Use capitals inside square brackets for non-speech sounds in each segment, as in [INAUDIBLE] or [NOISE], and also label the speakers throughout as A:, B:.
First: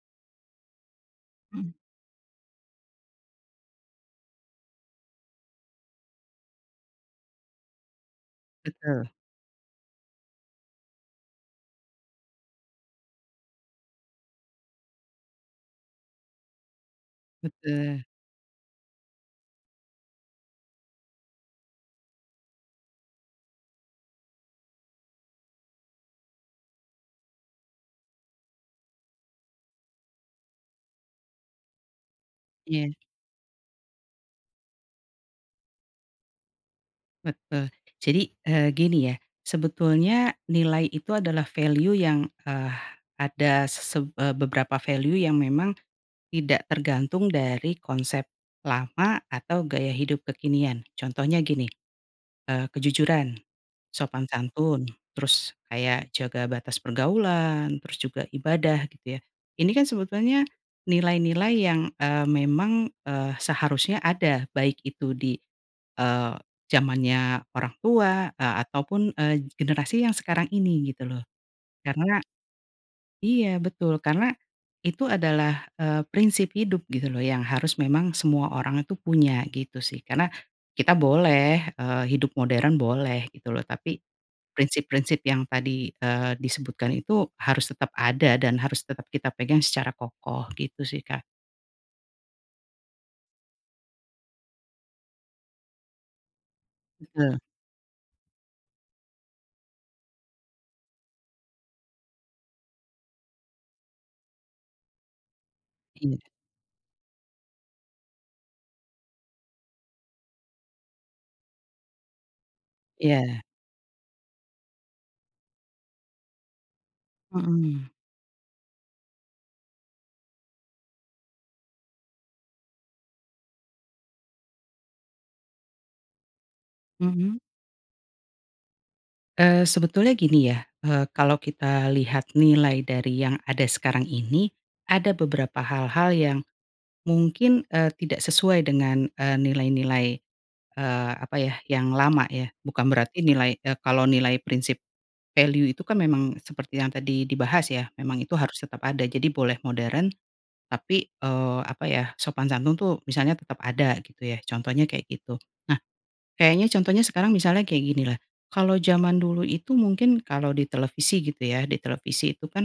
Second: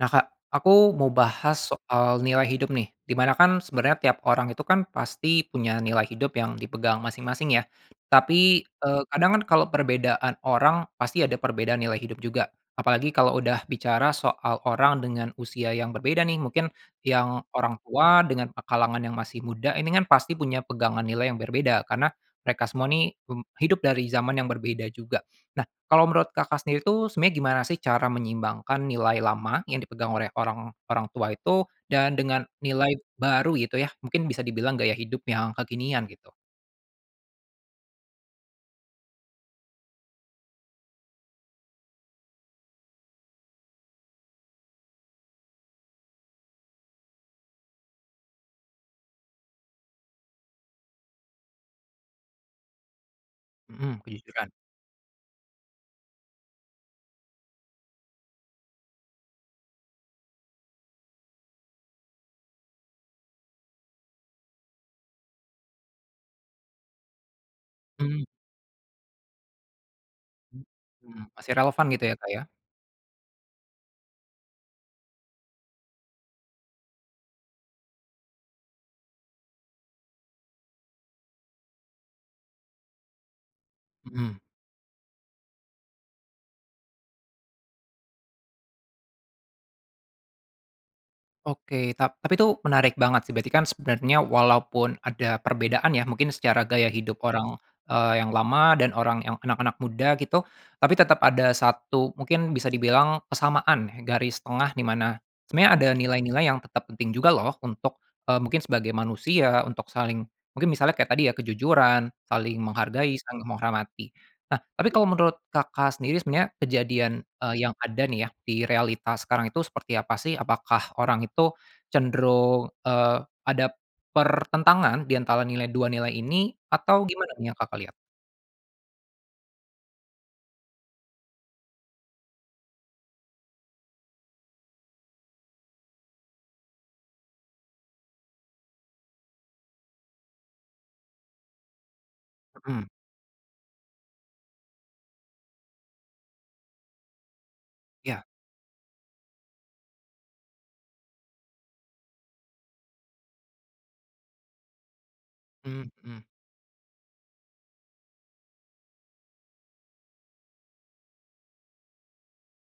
A: Nah Kak aku mau bahas
B: Mhm.
A: soal nilai hidup nih, di mana kan sebenarnya tiap orang itu kan pasti punya nilai hidup yang dipegang masing-masing ya, tapi, eee,
B: Betul.
A: kadang kan kalau perbedaan orang pasti ada perbedaan nilai hidup juga. Apalagi kalau udah bicara soal orang dengan usia yang berbeda nih mungkin, yang orang
B: Betul.
A: tua dengan kalangan yang masih muda ini kan pasti punya pegangan nilai yang berbeda, karena mereka semua nih hidup dari zaman yang berbeda juga. Nah kalau menurut Kakak sendiri itu sebenarnya gimana sih cara menyeimbangkan nilai lama yang dipegang oleh orang orang tua itu dan dengan
B: Iya.
A: nilai baru gitu ya mungkin bisa dibilang gaya hidup yang kekinian gitu.
B: Betul jadi, eee, gini ya sebetulnya nilai itu adalah value yang, eee, ada seseb eee, beberapa value yang memang, tidak tergantung dari konsep lama atau gaya hidup kekinian contohnya gini, eee, kejujuran,
A: Mhm,
B: sopan
A: kejujuran.
B: santun terus kayak jaga batas pergaulan terus juga ibadah gitu ya ini kan sebetulnya, nilai-nilai yang, eee, memang, eee, seharusnya ada baik itu di, eee, zamannya orang
A: Mmm.
B: tua, eee, ataupun, eee, generasi yang sekarang ini gitu
A: Mhm,
B: loh,
A: masih relevan gitu ya
B: karena
A: Kak ya.
B: iya betul karena itu adalah, eee, prinsip hidup gitu loh yang harus memang semua orang itu punya gitu sih karena, kita boleh, eee, hidup modern boleh gitu loh tapi,
A: Mhm.
B: prinsip-prinsip yang tadi, eee, disebutkan itu harus tetap ada dan harus tetap kita pegang secara kokoh gitu sih Kak.
A: Oke tap tapi itu menarik banget sih. Berarti kan sebenarnya walaupun ada perbedaan ya mungkin secara gaya hidup
B: Betul.
A: orang, eee, yang lama dan orang yang anak-anak muda gitu, tapi tetap ada satu mungkin bisa dibilang kesamaan ya garis tengah di mana, sebenarnya ada
B: Iya.
A: nilai-nilai yang tetap penting juga loh untuk, eee, mungkin sebagai manusia untuk saling, mungkin misalnya kayak tadi ya kejujuran, saling menghargai,
B: Iya.
A: saling menghormati. Nah tapi kalau menurut Kakak sendiri sebenarnya kejadian, eee, yang
B: Mhm.
A: ada nih ya di realitas sekarang itu seperti apa sih? Apakah orang itu cenderung, eee, ada, pertentangan di antara nilai, dua nilai ini? Atau gimana
B: Mhm.
A: nih yang Kakak lihat?
B: Eee, sebetulnya gini ya, eee, kalau kita lihat nilai dari yang ada sekarang ini, ada beberapa hal-hal yang, mungkin, eee, tidak sesuai dengan, eee, nilai-nilai, eee, apa ya yang lama ya
A: Mhm.
B: bukan berarti nilai, eee, kalau nilai prinsip, value itu kan memang seperti yang tadi dibahas ya memang
A: Iya.
B: itu harus tetap ada jadi boleh modern, tapi, eee, apa ya sopan santun tuh misalnya tetap ada gitu ya contohnya kayak gitu, nah,
A: Mhm.
B: kayaknya contohnya sekarang misalnya kayak gini lah, kalau zaman dulu itu mungkin kalau di televisi gitu ya di televisi itu kan,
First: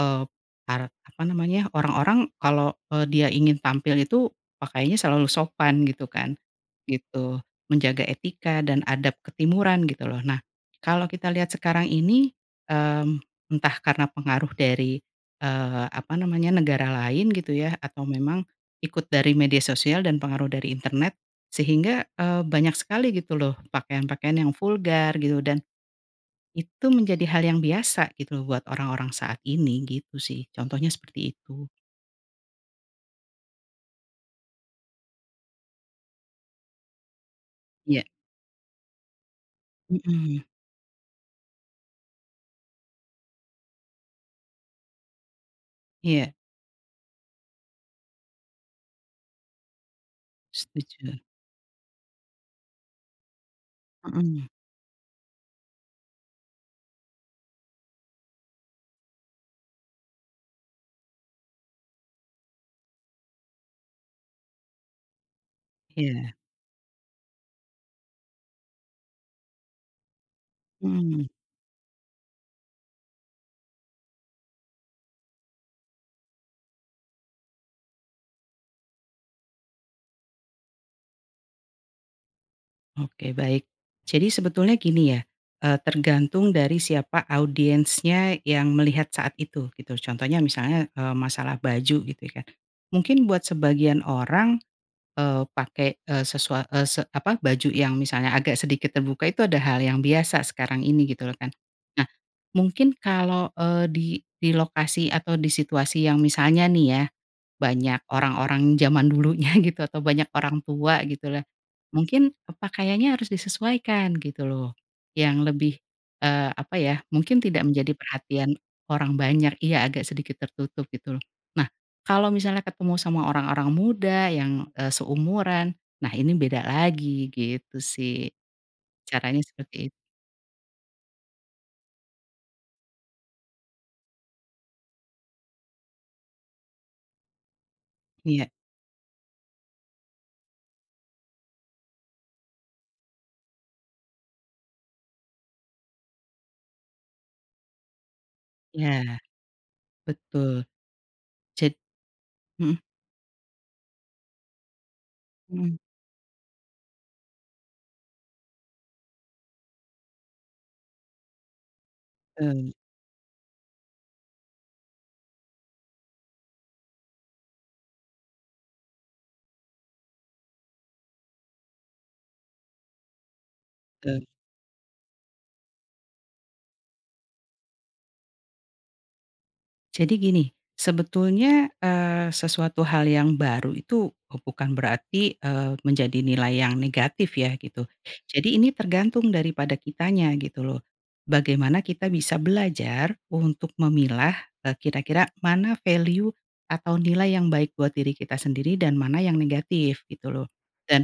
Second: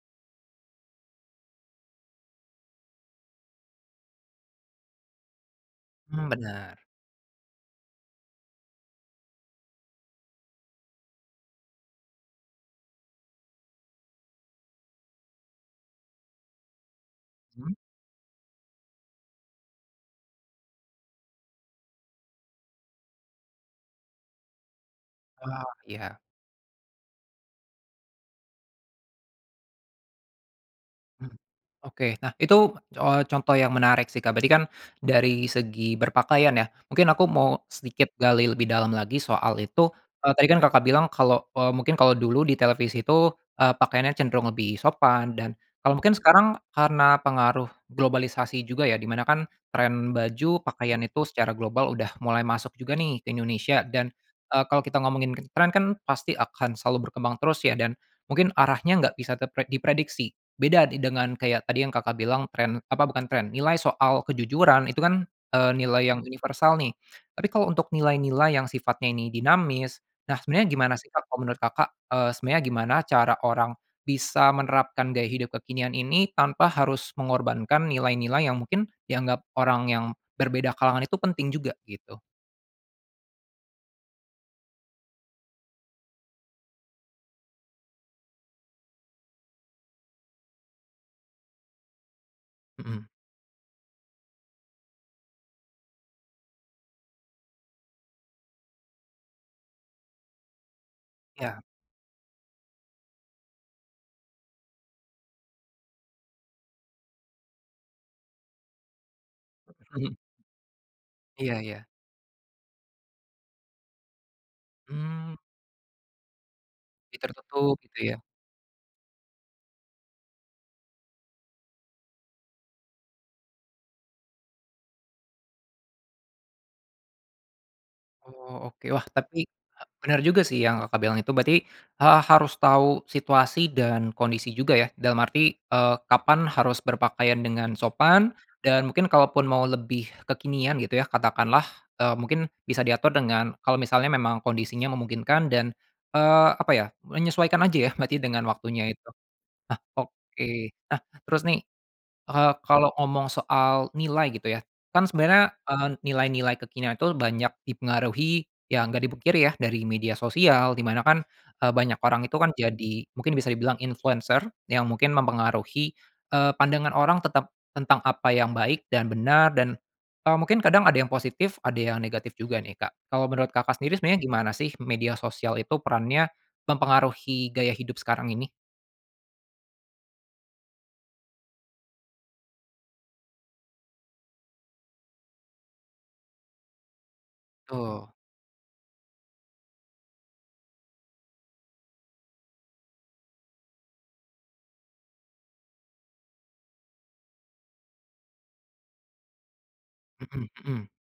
B: eee, par apa namanya orang-orang kalau, eee, dia ingin tampil itu pakaiannya selalu sopan gitu
A: Mmm,
B: kan,
A: bener.
B: gitu, menjaga etika dan adab ketimuran gitu loh nah, kalau kita lihat sekarang ini, mmm, entah karena pengaruh dari, eee, apa namanya negara lain gitu
A: Mmm?
B: ya atau memang, ikut dari media sosial dan pengaruh dari internet, sehingga, eee, banyak sekali gitu loh pakaian-pakaian yang vulgar gitu dan.
A: Oh iya.
B: Itu menjadi hal yang biasa gitu loh buat orang-orang saat ini gitu sih contohnya seperti
A: Mmm,
B: itu.
A: oke. Nah itu, oh, contoh yang menarik sih Kak, berarti kan dari segi berpakaian ya mungkin aku mau
B: Iya.
A: sedikit gali lebih dalam lagi soal itu, eee,
B: Mhm.
A: tadi kan Kakak bilang kalau, eee, mungkin kalau dulu di televisi itu, eee, pakaiannya cenderung lebih sopan dan kalau mungkin
B: Iya.
A: sekarang karena pengaruh globalisasi juga ya di mana kan trend baju pakaian
B: Setuju.
A: itu secara global udah mulai masuk juga nih ke Indonesia dan,
B: Mhm.
A: eee, kalau kita ngomongin trend kan pasti akan selalu berkembang terus ya dan, mungkin arahnya gak bisa terpre diprediksi, beda dengan kayak tadi yang Kakak bilang trend apa bukan trend, nilai soal kejujuran itu kan, eee, nilai yang
B: Iya.
A: universal nih, tapi kalau untuk nilai-nilai yang sifatnya ini dinamis, nah sebenarnya gimana sih
B: Mhm.
A: Kak kalau menurut Kakak? Eee, sebenarnya gimana cara orang bisa menerapkan gaya hidup kekinian ini tanpa harus mengorbankan nilai-nilai yang mungkin dianggap orang yang berbeda kalangan itu penting juga gitu?
B: Oke baik, jadi sebetulnya gini ya, eee, tergantung dari siapa audiensnya yang melihat saat itu gitu contohnya misalnya, eee, masalah baju gitu ya,
A: Mhm.
B: mungkin buat sebagian orang, eee, pake, eee, sesu eee, apa baju yang misalnya agak sedikit terbuka itu ada hal yang biasa sekarang ini gitu loh kan,
A: Iya.
B: nah, mungkin kalau, eee, di di lokasi atau di situasi yang misalnya nih ya, banyak orang-orang zaman dulunya gitu atau
A: [CHUCKLES]
B: banyak orang tua gitu loh,
A: Iya iya.
B: mungkin pakaiannya harus disesuaikan gitu loh,
A: Mmm.
B: yang lebih, eee, apa ya
A: Lebih
B: mungkin tidak
A: tertutup
B: menjadi
A: gitu ya.
B: perhatian orang banyak iya agak sedikit tertutup gitu loh, nah kalau misalnya ketemu sama orang-orang muda yang, eee, seumuran, nah ini beda lagi gitu sih,
A: Oh oke. Wah tapi,
B: caranya seperti itu.
A: benar juga sih yang Kakak bilang itu berarti, eee, harus tahu situasi dan kondisi juga ya dalam arti, eee, kapan harus berpakaian dengan sopan,
B: Iya.
A: dan mungkin kalaupun mau lebih kekinian gitu ya katakanlah, eee, mungkin bisa diatur dengan kalau misalnya memang kondisinya memungkinkan dan, eee, apa ya, menyesuaikan aja ya berarti dengan waktunya itu.
B: Iya.
A: Nah oke,
B: betul,
A: nah terus nih,
B: jad
A: eee,
B: mhm.
A: kalau ngomong soal nilai gitu ya, kan sebenarnya,
B: Mhm.
A: eee, nilai-nilai kekinian itu banyak dipengaruhi ya gak dipungkiri ya dari media sosial di mana kan, eee, banyak orang itu kan
B: Betul.
A: jadi mungkin bisa dibilang influencer yang mungkin mempengaruhi, eee, pandangan orang tetap tentang apa yang baik dan benar dan, eee, mungkin kadang ada yang positif ada yang negatif juga nih Kak. Kalau menurut Kakak sendiri sebenarnya
B: Betul.
A: gimana sih media sosial itu perannya, mempengaruhi gaya hidup sekarang ini?
B: Jadi gini, sebetulnya, eee, sesuatu hal yang baru itu bukan berarti, eee, menjadi nilai yang negatif ya gitu,
A: Betul.
B: jadi ini tergantung daripada kitanya gitu loh, bagaimana kita bisa belajar untuk memilah, eee, kira-kira mana value, atau nilai yang baik buat diri kita sendiri dan mana yang negatif gitu loh,
A: Mhm mhm.
B: dan,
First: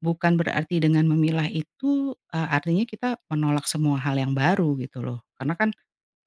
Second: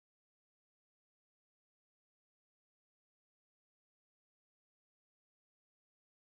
B: bukan berarti dengan memilah itu, eee, artinya kita menolak semua hal yang baru gitu loh karena kan,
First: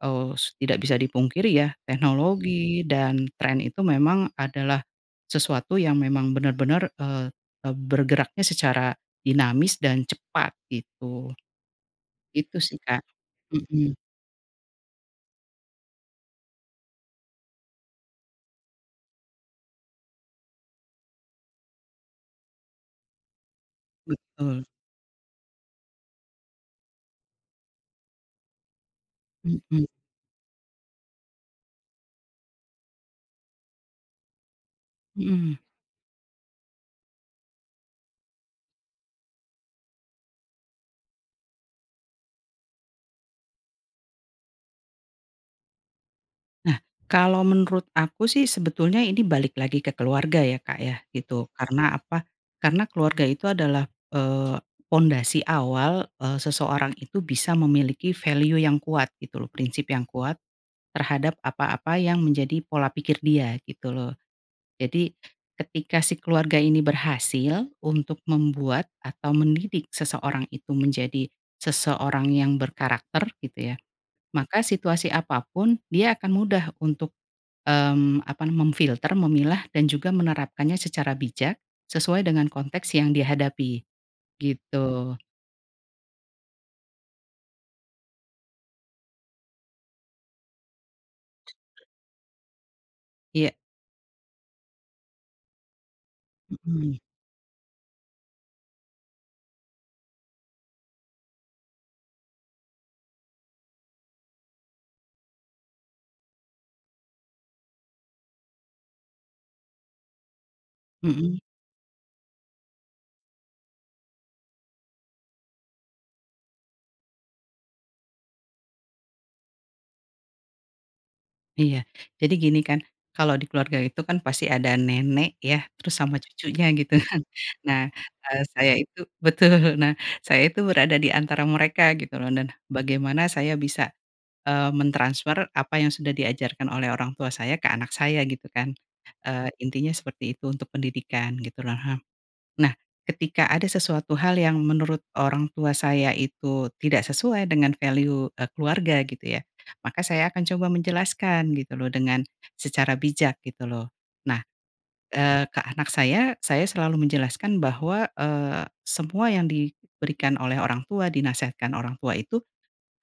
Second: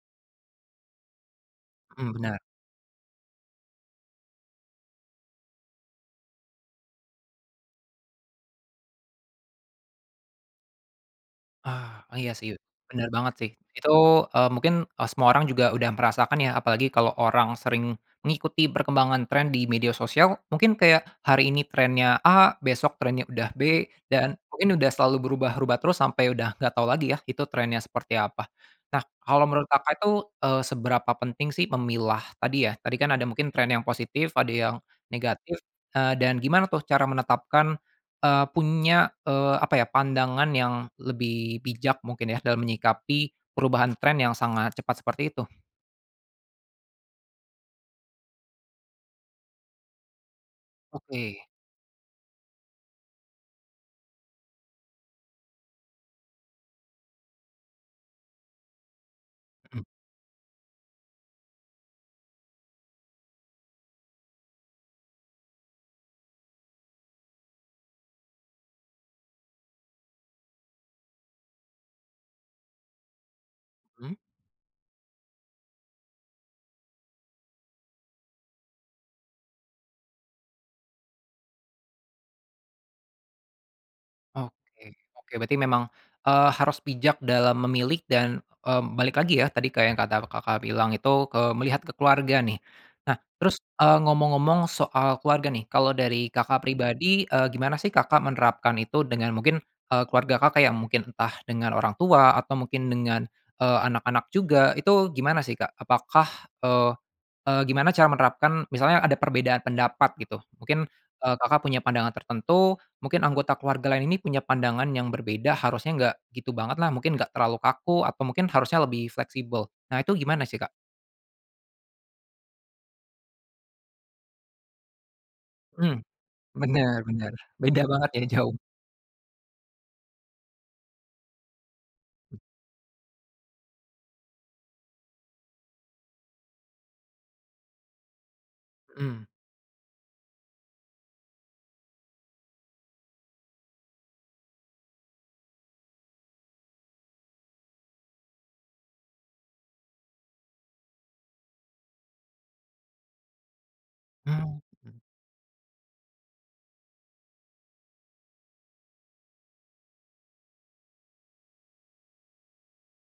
B: eee, tidak bisa dipungkiri ya
A: Mhm, bener.
B: teknologi dan trend itu memang adalah, sesuatu yang memang benar-benar, eee,, eee, bergeraknya secara dinamis dan cepat gitu.
A: Ah, iya sih
B: Itu sih Kak,
A: bener banget sih itu,
B: mhm.
A: eee, mungkin, eee, semua orang juga udah merasakan ya, apalagi kalau orang sering mengikuti perkembangan trend di media sosial mungkin kayak hari ini trendnya A besok trendnya udah B dan
B: Betul.
A: mungkin udah selalu berubah-ubah terus sampai udah nggak tau lagi ya itu trendnya seperti apa. Nah kalau menurut
B: Mhm.
A: Kakak itu, eee, seberapa penting sih memilah tadi ya tadi kan ada mungkin trend yang positif ada yang, negatif,
B: Mhm.
A: eee, dan gimana tuh cara menetapkan, eee, punya, eee, apa ya pandangan yang lebih bijak mungkin ya dalam menyikapi perubahan trend yang sangat cepat seperti itu?
B: Nah kalau menurut aku sih sebetulnya ini balik lagi ke keluarga ya Kak ya
A: Oke.
B: gitu karena apa? Karena keluarga itu adalah, eee, pondasi awal, eee, seseorang itu bisa memiliki value yang kuat gitu loh
A: Mhm.
B: prinsip yang kuat, terhadap apa-apa yang menjadi pola pikir dia gitu loh, jadi, ketika si keluarga ini berhasil untuk membuat atau mendidik seseorang itu menjadi, seseorang yang berkarakter gitu ya,
A: Mmm.
B: maka situasi apa pun dia akan mudah untuk, mmm, apa nama memfilter, memilah, dan juga menerapkannya secara bijak, sesuai dengan konteks yang dihadapi,
A: Oke
B: gitu.
A: oke berarti memang, eee, harus bijak dalam memilih dan, mmm, balik lagi ya tadi ke yang kata Kakak bilang itu ke melihat ke keluarga nih. Nah
B: Iya.
A: terus, eee, ngomong-ngomong soal keluarga nih kalau dari Kakak
B: Mhm.
A: pribadi, eee, gimana sih Kakak menerapkan itu dengan mungkin, eee, keluarga Kakak yang mungkin entah dengan orang tua atau mungkin dengan, eee, anak-anak juga itu gimana sih Kak? Apakah, eee eee, gimana cara menerapkan misalnya ada perbedaan pendapat gitu mungkin, eee,
B: Mhm.
A: Kakak punya pandangan tertentu mungkin anggota keluarga lain ini punya pandangan yang berbeda harusnya nggak gitu banget lah mungkin gak terlalu kaku atau mungkin harusnya lebih fleksibel, nah itu gimana sih Kak?
B: Iya jadi gini kan kalau di keluarga itu kan pasti ada nenek ya terus
A: Mmm,
B: sama cucunya gitu
A: bener
B: kan
A: bener,
B: nah,
A: beda banget ya
B: eee,
A: jauh.
B: saya itu betul nah saya itu berada di antara mereka gitu loh dan bagaimana saya bisa, eee, mentransfer apa yang sudah diajarkan oleh orang tua saya ke anak saya gitu kan,
A: Mhm.
B: eee, intinya seperti itu untuk pendidikan gitu loh, nah ketika ada sesuatu hal yang menurut orang tua saya itu tidak sesuai dengan value, eee, keluarga gitu ya maka saya akan coba menjelaskan gitu loh dengan, secara bijak gitu loh, nah,
A: Mmm, mhm.
B: eee, ke anak saya saya selalu menjelaskan bahwa, eee, semua yang diberikan oleh orang tua dinasihatkan orang tua itu,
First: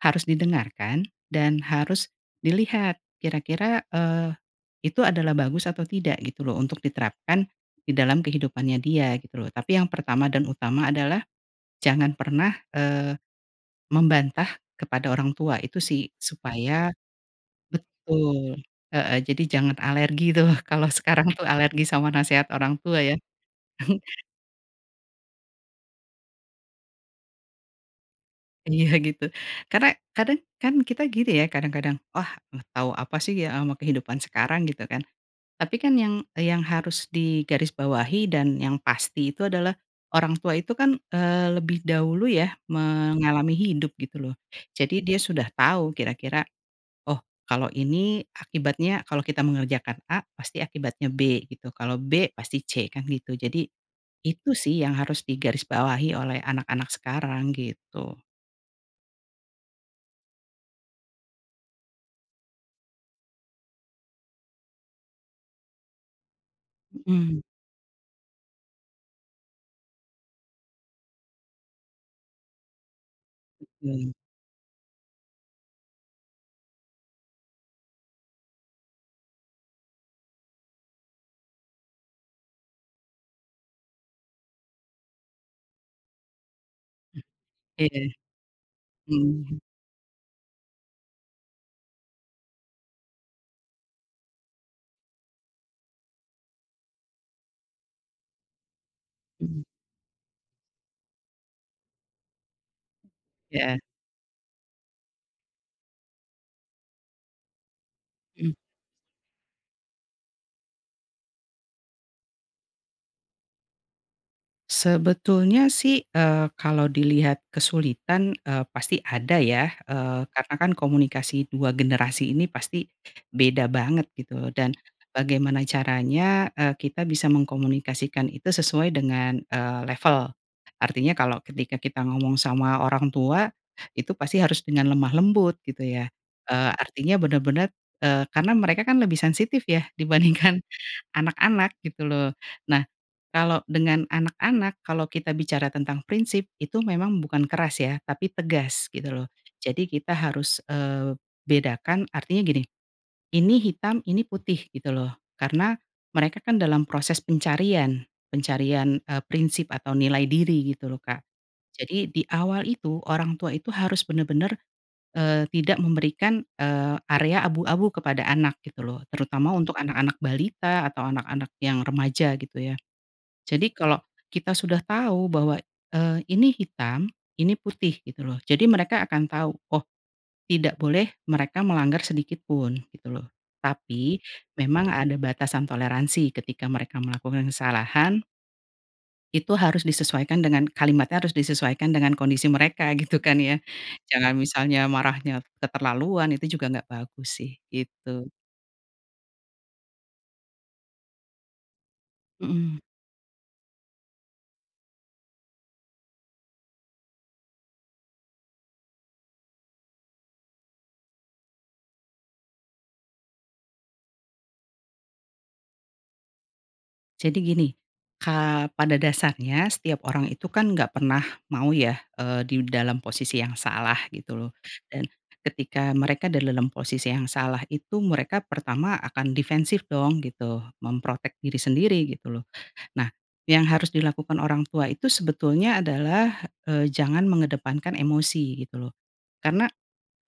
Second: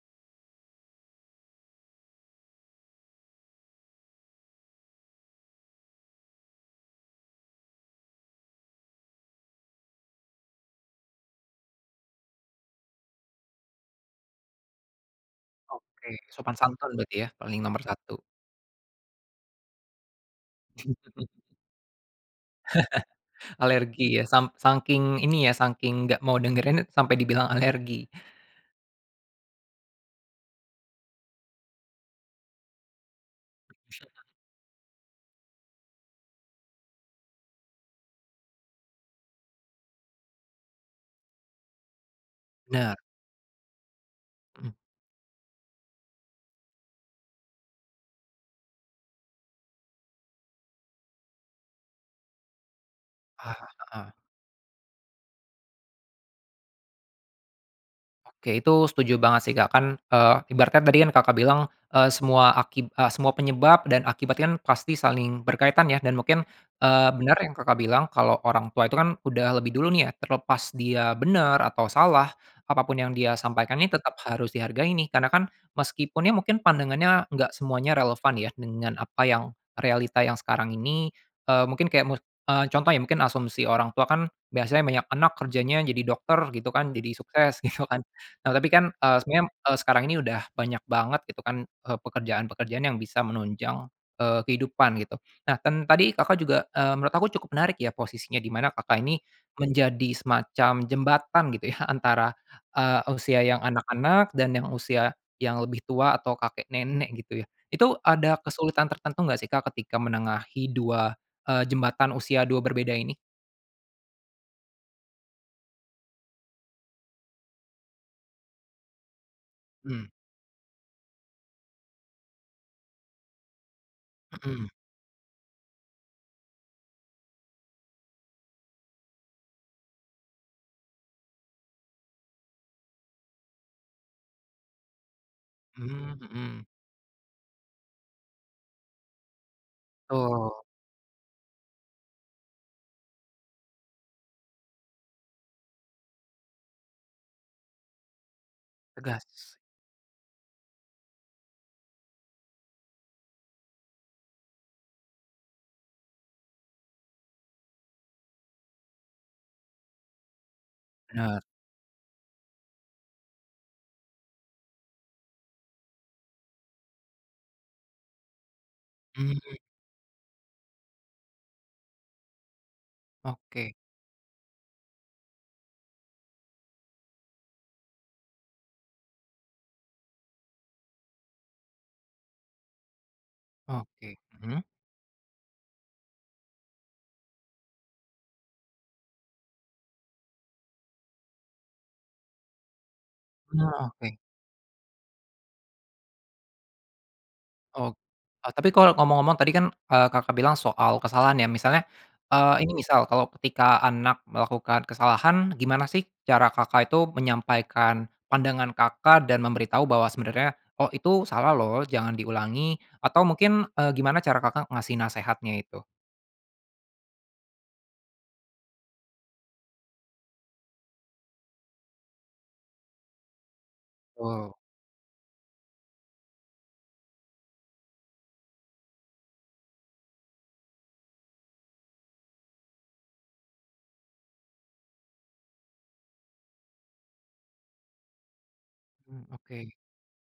B: harus didengarkan dan harus dilihat kira-kira, eee, itu adalah bagus atau tidak gitu loh untuk diterapkan di dalam kehidupannya dia gitu loh tapi yang pertama dan utama adalah, jangan pernah, eee, membantah kepada orang tua itu sih
A: Oke sopan santun
B: supaya
A: berarti ya paling nomor satu.
B: betul, heeh, jadi jangan alergi tuh kalau
A: [CHUCKLES]
B: sekarang tuh alergi sama nasehat orang tua ya.
A: [CHUCKLES] Alergi
B: [CHUCKLES]
A: ya sam sangking ini ya sangking nggak mau dengerin itu sampai dibilang alergi.
B: Iya gitu karena kadang kan kita gini ya kadang-kadang, "Wah tau apa sih ya ama kehidupan
A: [UNINTELLIGIBLE]
B: sekarang," gitu kan, tapi kan yang yang harus digarisbawahi dan yang pasti itu adalah, orang tua itu kan, eee, lebih dahulu ya
A: Bener.
B: mengalami hidup gitu loh
A: Mhm.
B: jadi dia sudah tahu kira-kira, oh kalau ini akibatnya kalau kita mengerjakan A pasti akibatnya B gitu kalau B pasti C kan gitu
A: Ah,
B: jadi,
A: heeh.
B: itu sih yang harus digarisbawahi oleh anak-anak sekarang gitu.
A: Oke itu setuju banget sih Kak kan, eee, ibaratnya tadi kan Kakak bilang, eee, semua aki eee, semua penyebab dan akibat kan pasti saling berkaitan ya dan mungkin, eee, bener
B: Mhm.
A: yang Kakak bilang kalau orang tua itu kan udah lebih dulu nih ya terlepas dia bener atau salah, apa pun yang dia sampaikan ini
B: Betul.
A: tetap harus dihargai ini karena kan meskipun ya mungkin pandangannya nggak semuanya relevan ya dengan apa yang realita yang sekarang ini, eee, mungkin kayak mu eee, contohnya mungkin asumsi orang tua kan biasanya banyak anak kerjanya jadi dokter gitu kan jadi sukses gitu kan,
B: Iya,
A: nah tapi kan, eee, sebenarnya,
B: mhm.
A: eee, sekarang ini udah banyak banget gitu kan, eee, pekerjaan-pekerjaan yang bisa menunjang, eee, kehidupan gitu nah dan tadi Kakak juga, eee, menurut aku cukup menarik ya posisinya di mana Kakak ini,
B: Mhm.
A: menjadi semacam jembatan gitu ya antara, eee, usia yang
B: Iya.
A: anak-anak dan yang usia, yang lebih tua atau kakek nenek gitu ya itu ada
B: Mhm.
A: kesulitan tertentu enggak sih Kak ketika menengahi dua, eee, jembatan usia dua berbeda ini.
B: Sebetulnya sih, eee, kalau dilihat kesulitan, eee, pasti ada ya,
A: Mmm.
B: eee, karenakan komunikasi dua generasi ini pasti, beda banget gitu
A: Mhm.
B: dan bagaimana caranya, eee, kita bisa mengkomunikasikan itu sesuai dengan, eee, level, artinya kalau ketika kita ngomong sama orang tua, itu pasti harus dengan lemah lembut gitu ya,
A: Mmm, mhm.
B: eee, artinya benar-benar, eee, karena mereka kan lebih sensitif ya
A: Betul.
B: dibandingkan anak-anak gitu loh nah, kalau dengan anak-anak kalau kita bicara tentang prinsip itu memang bukan keras ya tapi tegas gitu loh,
A: Tegas.
B: jadi kita harus, eee, bedakan artinya gini, ini hitam ini putih gitu loh karena, mereka kan dalam proses pencarian pencarian, eee, prinsip atau nilai diri gitu loh Kak,
A: Bener.
B: jadi di awal itu orang tua itu harus benar-benar, eee, tidak memberikan, eee, area abu-abu kepada anak gitu loh terutama
A: Mmm.
B: untuk anak-anak balita atau anak-anak yang remaja gitu ya, jadi
A: Oke.
B: kalau, kita sudah tahu bahwa, eee, ini hitam ini putih gitu loh jadi mereka akan tau oh, tidak boleh mereka melanggar sedikit pun gitu loh,
A: Oke,
B: tapi
A: mhm.
B: memang ada batasan toleransi ketika mereka melakukan kesalahan itu harus disesuaikan dengan kalimatnya harus disesuaikan dengan kondisi mereka gitu kan ya,
A: Ah, oke.
B: jangan misalnya marahnya keterlaluan itu juga nggak bagus sih
A: Ok
B: gitu.
A: oh tapi kalau ngomong-ngomong tadi kan, eee, Kakak bilang soal kesalahan ya misalnya, eee, ini
B: Mhm.
A: misal kalau ketika anak melakukan kesalahan gimana sih cara Kakak itu menyampaikan pandangan Kakak dan memberitahu bahwa sebenarnya oh itu salah loh jangan diulangi atau mungkin, eee, gimana cara Kakak ngasih nasihatnya itu.
B: Jadi gini, kaa pada dasarnya setiap orang itu kan nggak pernah mau ya, eee, di dalam posisi yang salah gitu loh,
A: Wow.
B: dan ketika mereka dalam posisi yang salah itu mereka pertama akan defensif dong gitu mem-protect diri sendiri gitu loh nah, yang harus dilakukan orang tua itu sebetulnya adalah, eee, jangan mengedepankan emosi gitu loh,
A: Mmm,
B: karena,
A: oke.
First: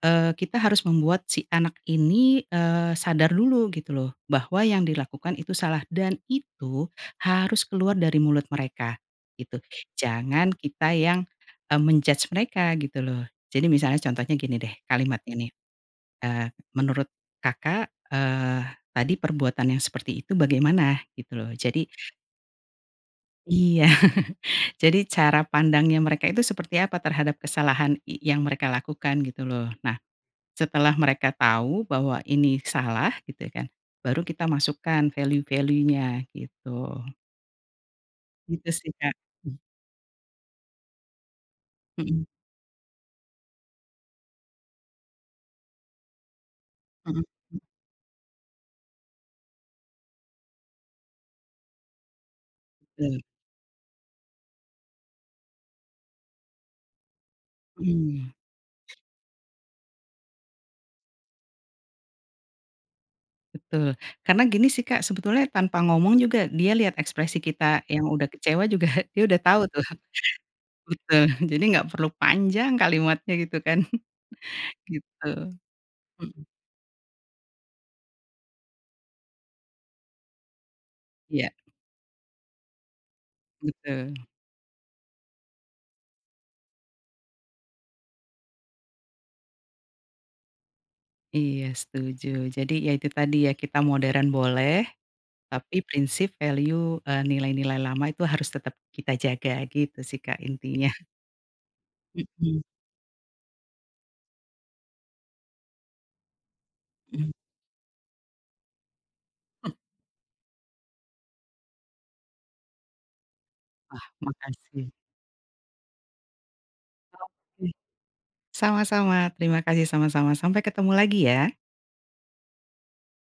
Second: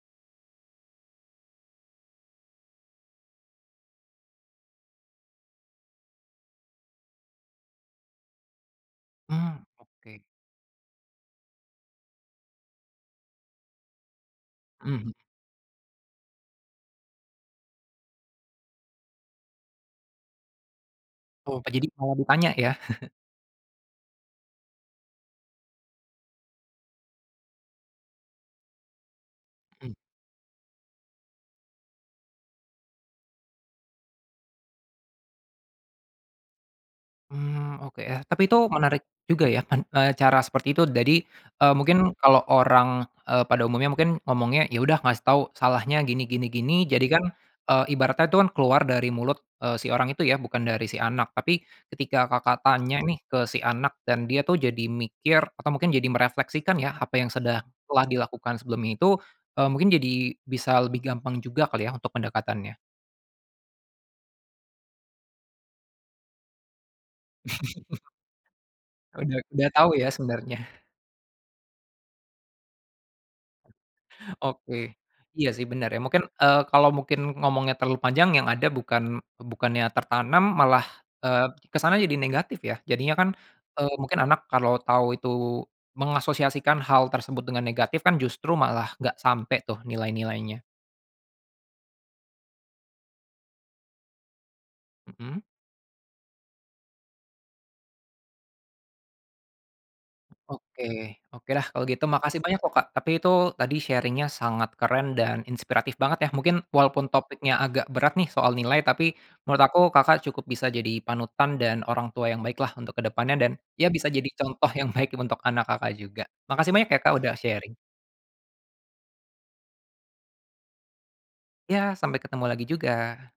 B: eee, kita harus membuat si anak ini, eee, sadar dulu gitu loh bahwa yang dilakukan itu salah dan itu harus keluar dari mulut mereka, gitu
A: Mmm, oke.
B: jangan kita yang, eee, men-judge mereka gitu loh jadi misalnya contohnya gini deh
A: Mhm.
B: kalimatnya nih, eee, "Menurut Kakak," eee, "tadi perbuatan yang seperti itu bagaimana?" Gitu loh
A: Oh
B: jadi
A: jadi kalau ditanya ya. [CHUCKLES]
B: Iya [CHUCKLES] jadi cara pandangnya mereka itu seperti apa terhadap kesalahan y yang mereka lakukan gitu loh
A: Mhm.
B: nah, setelah mereka tahu bahwa ini salah gitu kan, baru kita masukkan value-value-nya gitu.
A: Mmm, oke yah tapi itu
B: Itu sih
A: menarik
B: Kak.
A: juga ya kan cara seperti itu jadi, eee, mungkin
B: Mhm.
A: kalau orang, eee, pada umumnya mungkin ngomongnya ya udah ngasih tahu salahnya gini gini gini jadi
B: Mhm.
A: kan, eee, ibaratnya itu kan keluar dari mulut, eee, si orang itu ya bukan dari si anak tapi ketika Kakak tanya nih
B: Betul.
A: ke si anak dan dia tuh jadi mikir atau mungkin jadi merefleksikan ya apa yang sedang telah
B: Mmm.
A: dilakukan sebelumnya itu, eee, mungkin jadi bisa lebih gampang juga kali ya untuk pendekatannya.
B: Betul, karena gini sih Kak sebetulnya tanpa ngomong juga dia lihat ekspresi kita yang
A: [CHUCKLES]
B: udah kecewa juga dia
A: Oh
B: udah
A: dah
B: tahu
A: udah
B: tuh.
A: tau ya sebenarnya.
B: Betul jadi nggak perlu panjang kalimatnya gitu kan,
A: Oke,
B: gitu,
A: iya sih benar ya mungkin,
B: mhm.
A: eee, kalau mungkin ngomongnya terlalu panjang yang ada bukan bukannya tertanam malah, eee,
B: Iya.
A: ke sana jadi negatif ya jadinya kan, eee,
B: Betul.
A: mungkin anak kalau tahu itu, mengasosiasikan hal tersebut dengan negatif kan justru malah nggak sampai tuh nilai-nilainya.
B: Iya setuju jadi ya itu tadi ya kita modern boleh,
A: Mhm.
B: tapi prinsip value eee, nilai-nilai lama itu harus tetap kita jaga gitu sih Kak
A: Oke
B: intinya. [CHUCKLES]
A: oke dah kalau gitu makasih banyak
B: Mhm.
A: loh Kak tapi itu tadi sharing-nya sangat keren dan inspiratif banget ya mungkin walaupun
B: Mhm.
A: topiknya agak berat nih soal nilai tapi, menurut aku Kakak cukup bisa jadi panutan dan orang tua yang baik lah untuk ke depannya dan, ya
B: Wah
A: bisa jadi contoh
B: makasih.
A: yang baik untuk anak Kakak juga, makasih banyak ya Kak udah
B: Oke.
A: sharing.
B: Sama-sama terima kasih, sama-sama sampai ketemu lagi ya.
A: Iya sampai ketemu lagi juga.